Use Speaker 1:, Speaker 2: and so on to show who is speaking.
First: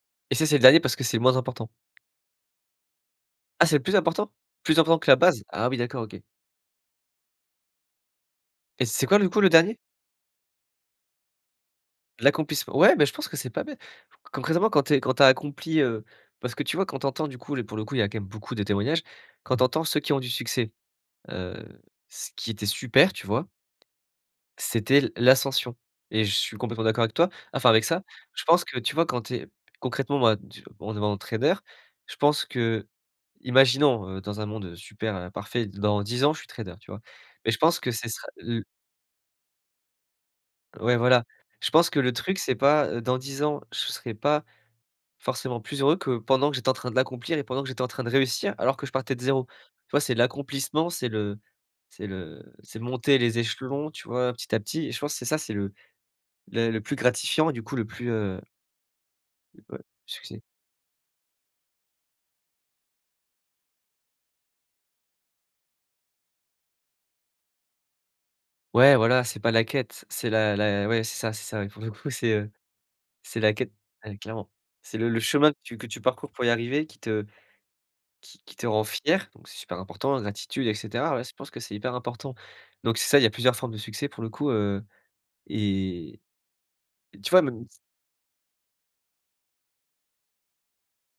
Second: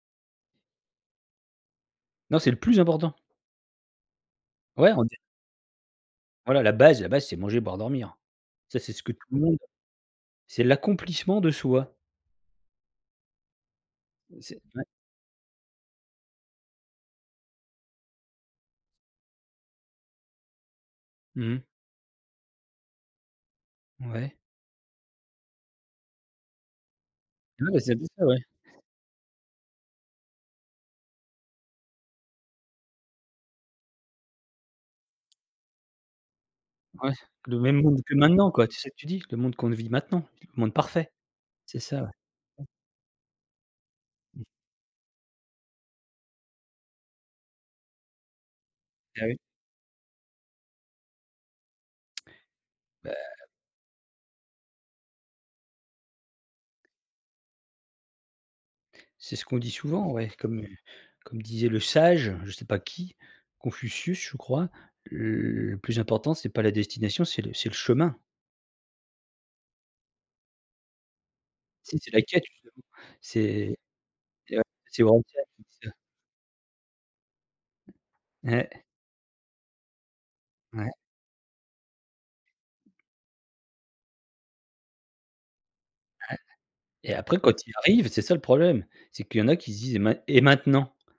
Speaker 1: Et ça, c'est le dernier parce que c'est le moins important.
Speaker 2: Non c'est le plus important.
Speaker 1: Ah c'est le plus important? Plus
Speaker 2: Ouais
Speaker 1: important
Speaker 2: en
Speaker 1: que
Speaker 2: d
Speaker 1: la base? Ah oui d'accord OK.
Speaker 2: Voilà la base la base c'est manger, boire, dormir. Ça
Speaker 1: Et
Speaker 2: c'est ce
Speaker 1: c'est
Speaker 2: que
Speaker 1: quoi
Speaker 2: tout
Speaker 1: du
Speaker 2: le
Speaker 1: coup le
Speaker 2: monde
Speaker 1: dernier?
Speaker 2: c'est l'accomplissement de soi.
Speaker 1: L'accomplissement. Ouais bah, je pense que c'est pas bê c
Speaker 2: Mmh, c'est
Speaker 1: concrètement, quand
Speaker 2: ouais.
Speaker 1: tu es quand tu as accompli, heu, parce que tu vois, quand tu entends du coup le pour le coup, il y a quand même beaucoup de témoignages, quand tu entends ceux qui ont du succès,
Speaker 2: Mmh mh.
Speaker 1: heu, ce qui était super, tu vois,
Speaker 2: Ouais.
Speaker 1: c'était l l'ascension et je suis complètement d'accord avec toi, enfin
Speaker 2: Ouais,
Speaker 1: avec
Speaker 2: c'est un
Speaker 1: ça.
Speaker 2: peu ça, ouais.
Speaker 1: Je pense que tu vois quand tu es concrètement moi, en devenant trader, je pense qu'imaginons, heu, dans un monde, heu, super, heu, parfait, dans 10 ans, je suis trader, tu vois?
Speaker 2: Ouais,
Speaker 1: Mais
Speaker 2: le
Speaker 1: je
Speaker 2: même
Speaker 1: pense que
Speaker 2: mood
Speaker 1: ce
Speaker 2: que
Speaker 1: sera
Speaker 2: maintenant,
Speaker 1: l
Speaker 2: quoi. C'est ça que tu dis? Le monde qu'on ne vit maintenant? Le monde
Speaker 1: Ouais,
Speaker 2: parfait?
Speaker 1: voilà. Je
Speaker 2: C'est
Speaker 1: pense que
Speaker 2: ça,
Speaker 1: le
Speaker 2: ouais.
Speaker 1: truc, c'est pas, heu, dans 10 ans. Je s serais pas
Speaker 2: Mmh.
Speaker 1: forcément plus heureux que pendant que j'étais en train de l'accomplir et pendant que j'étais en train de réussir alors que je partais de
Speaker 2: Ah oui.
Speaker 1: 0. Tu vois, c'est l'accomplissement, c'est le c'est le c'est
Speaker 2: Bah
Speaker 1: monter les échelons, tu vois, petit à petit et je pense c'est ça, c'est le la le plus gratifiant, du coup le plus, heu
Speaker 2: C'est ce qu'on
Speaker 1: heu,
Speaker 2: dit
Speaker 1: ouais,
Speaker 2: souvent ouais,
Speaker 1: succès.
Speaker 2: comme, heu, comme disait le sage, je sais pas qui, Confucius, je crois. Le plus important, c'est pas la destination, c'est le c'est le chemin.
Speaker 1: Ouais voilà, c'est pas la quête, c'est la la ouais c'est ça, c'est ça. Pour le
Speaker 2: Tu sais
Speaker 1: coup
Speaker 2: c'est la
Speaker 1: c'est,
Speaker 2: quête.
Speaker 1: heu, c'est la quête,
Speaker 2: [unintelligible] C'est
Speaker 1: ouais clairement. C'est le le chemin que
Speaker 2: [unintelligible]
Speaker 1: tu que
Speaker 2: ça.
Speaker 1: tu parcours pour y arriver qui te qui qui te
Speaker 2: Ouais.
Speaker 1: rend fier donc c'est super important la gratitude et
Speaker 2: Ouais.
Speaker 1: cetera, ouais. Je pense que c'est hyper important. Donc c'est ça, il y a plusieurs formes de succès pour le coup, heu et
Speaker 2: Ouais et
Speaker 1: et tu
Speaker 2: après
Speaker 1: vois
Speaker 2: quand
Speaker 1: même ç
Speaker 2: il arrive, c'est ça le problème, c'est qu'il y en a qui se disent: «Et main et maintenant?».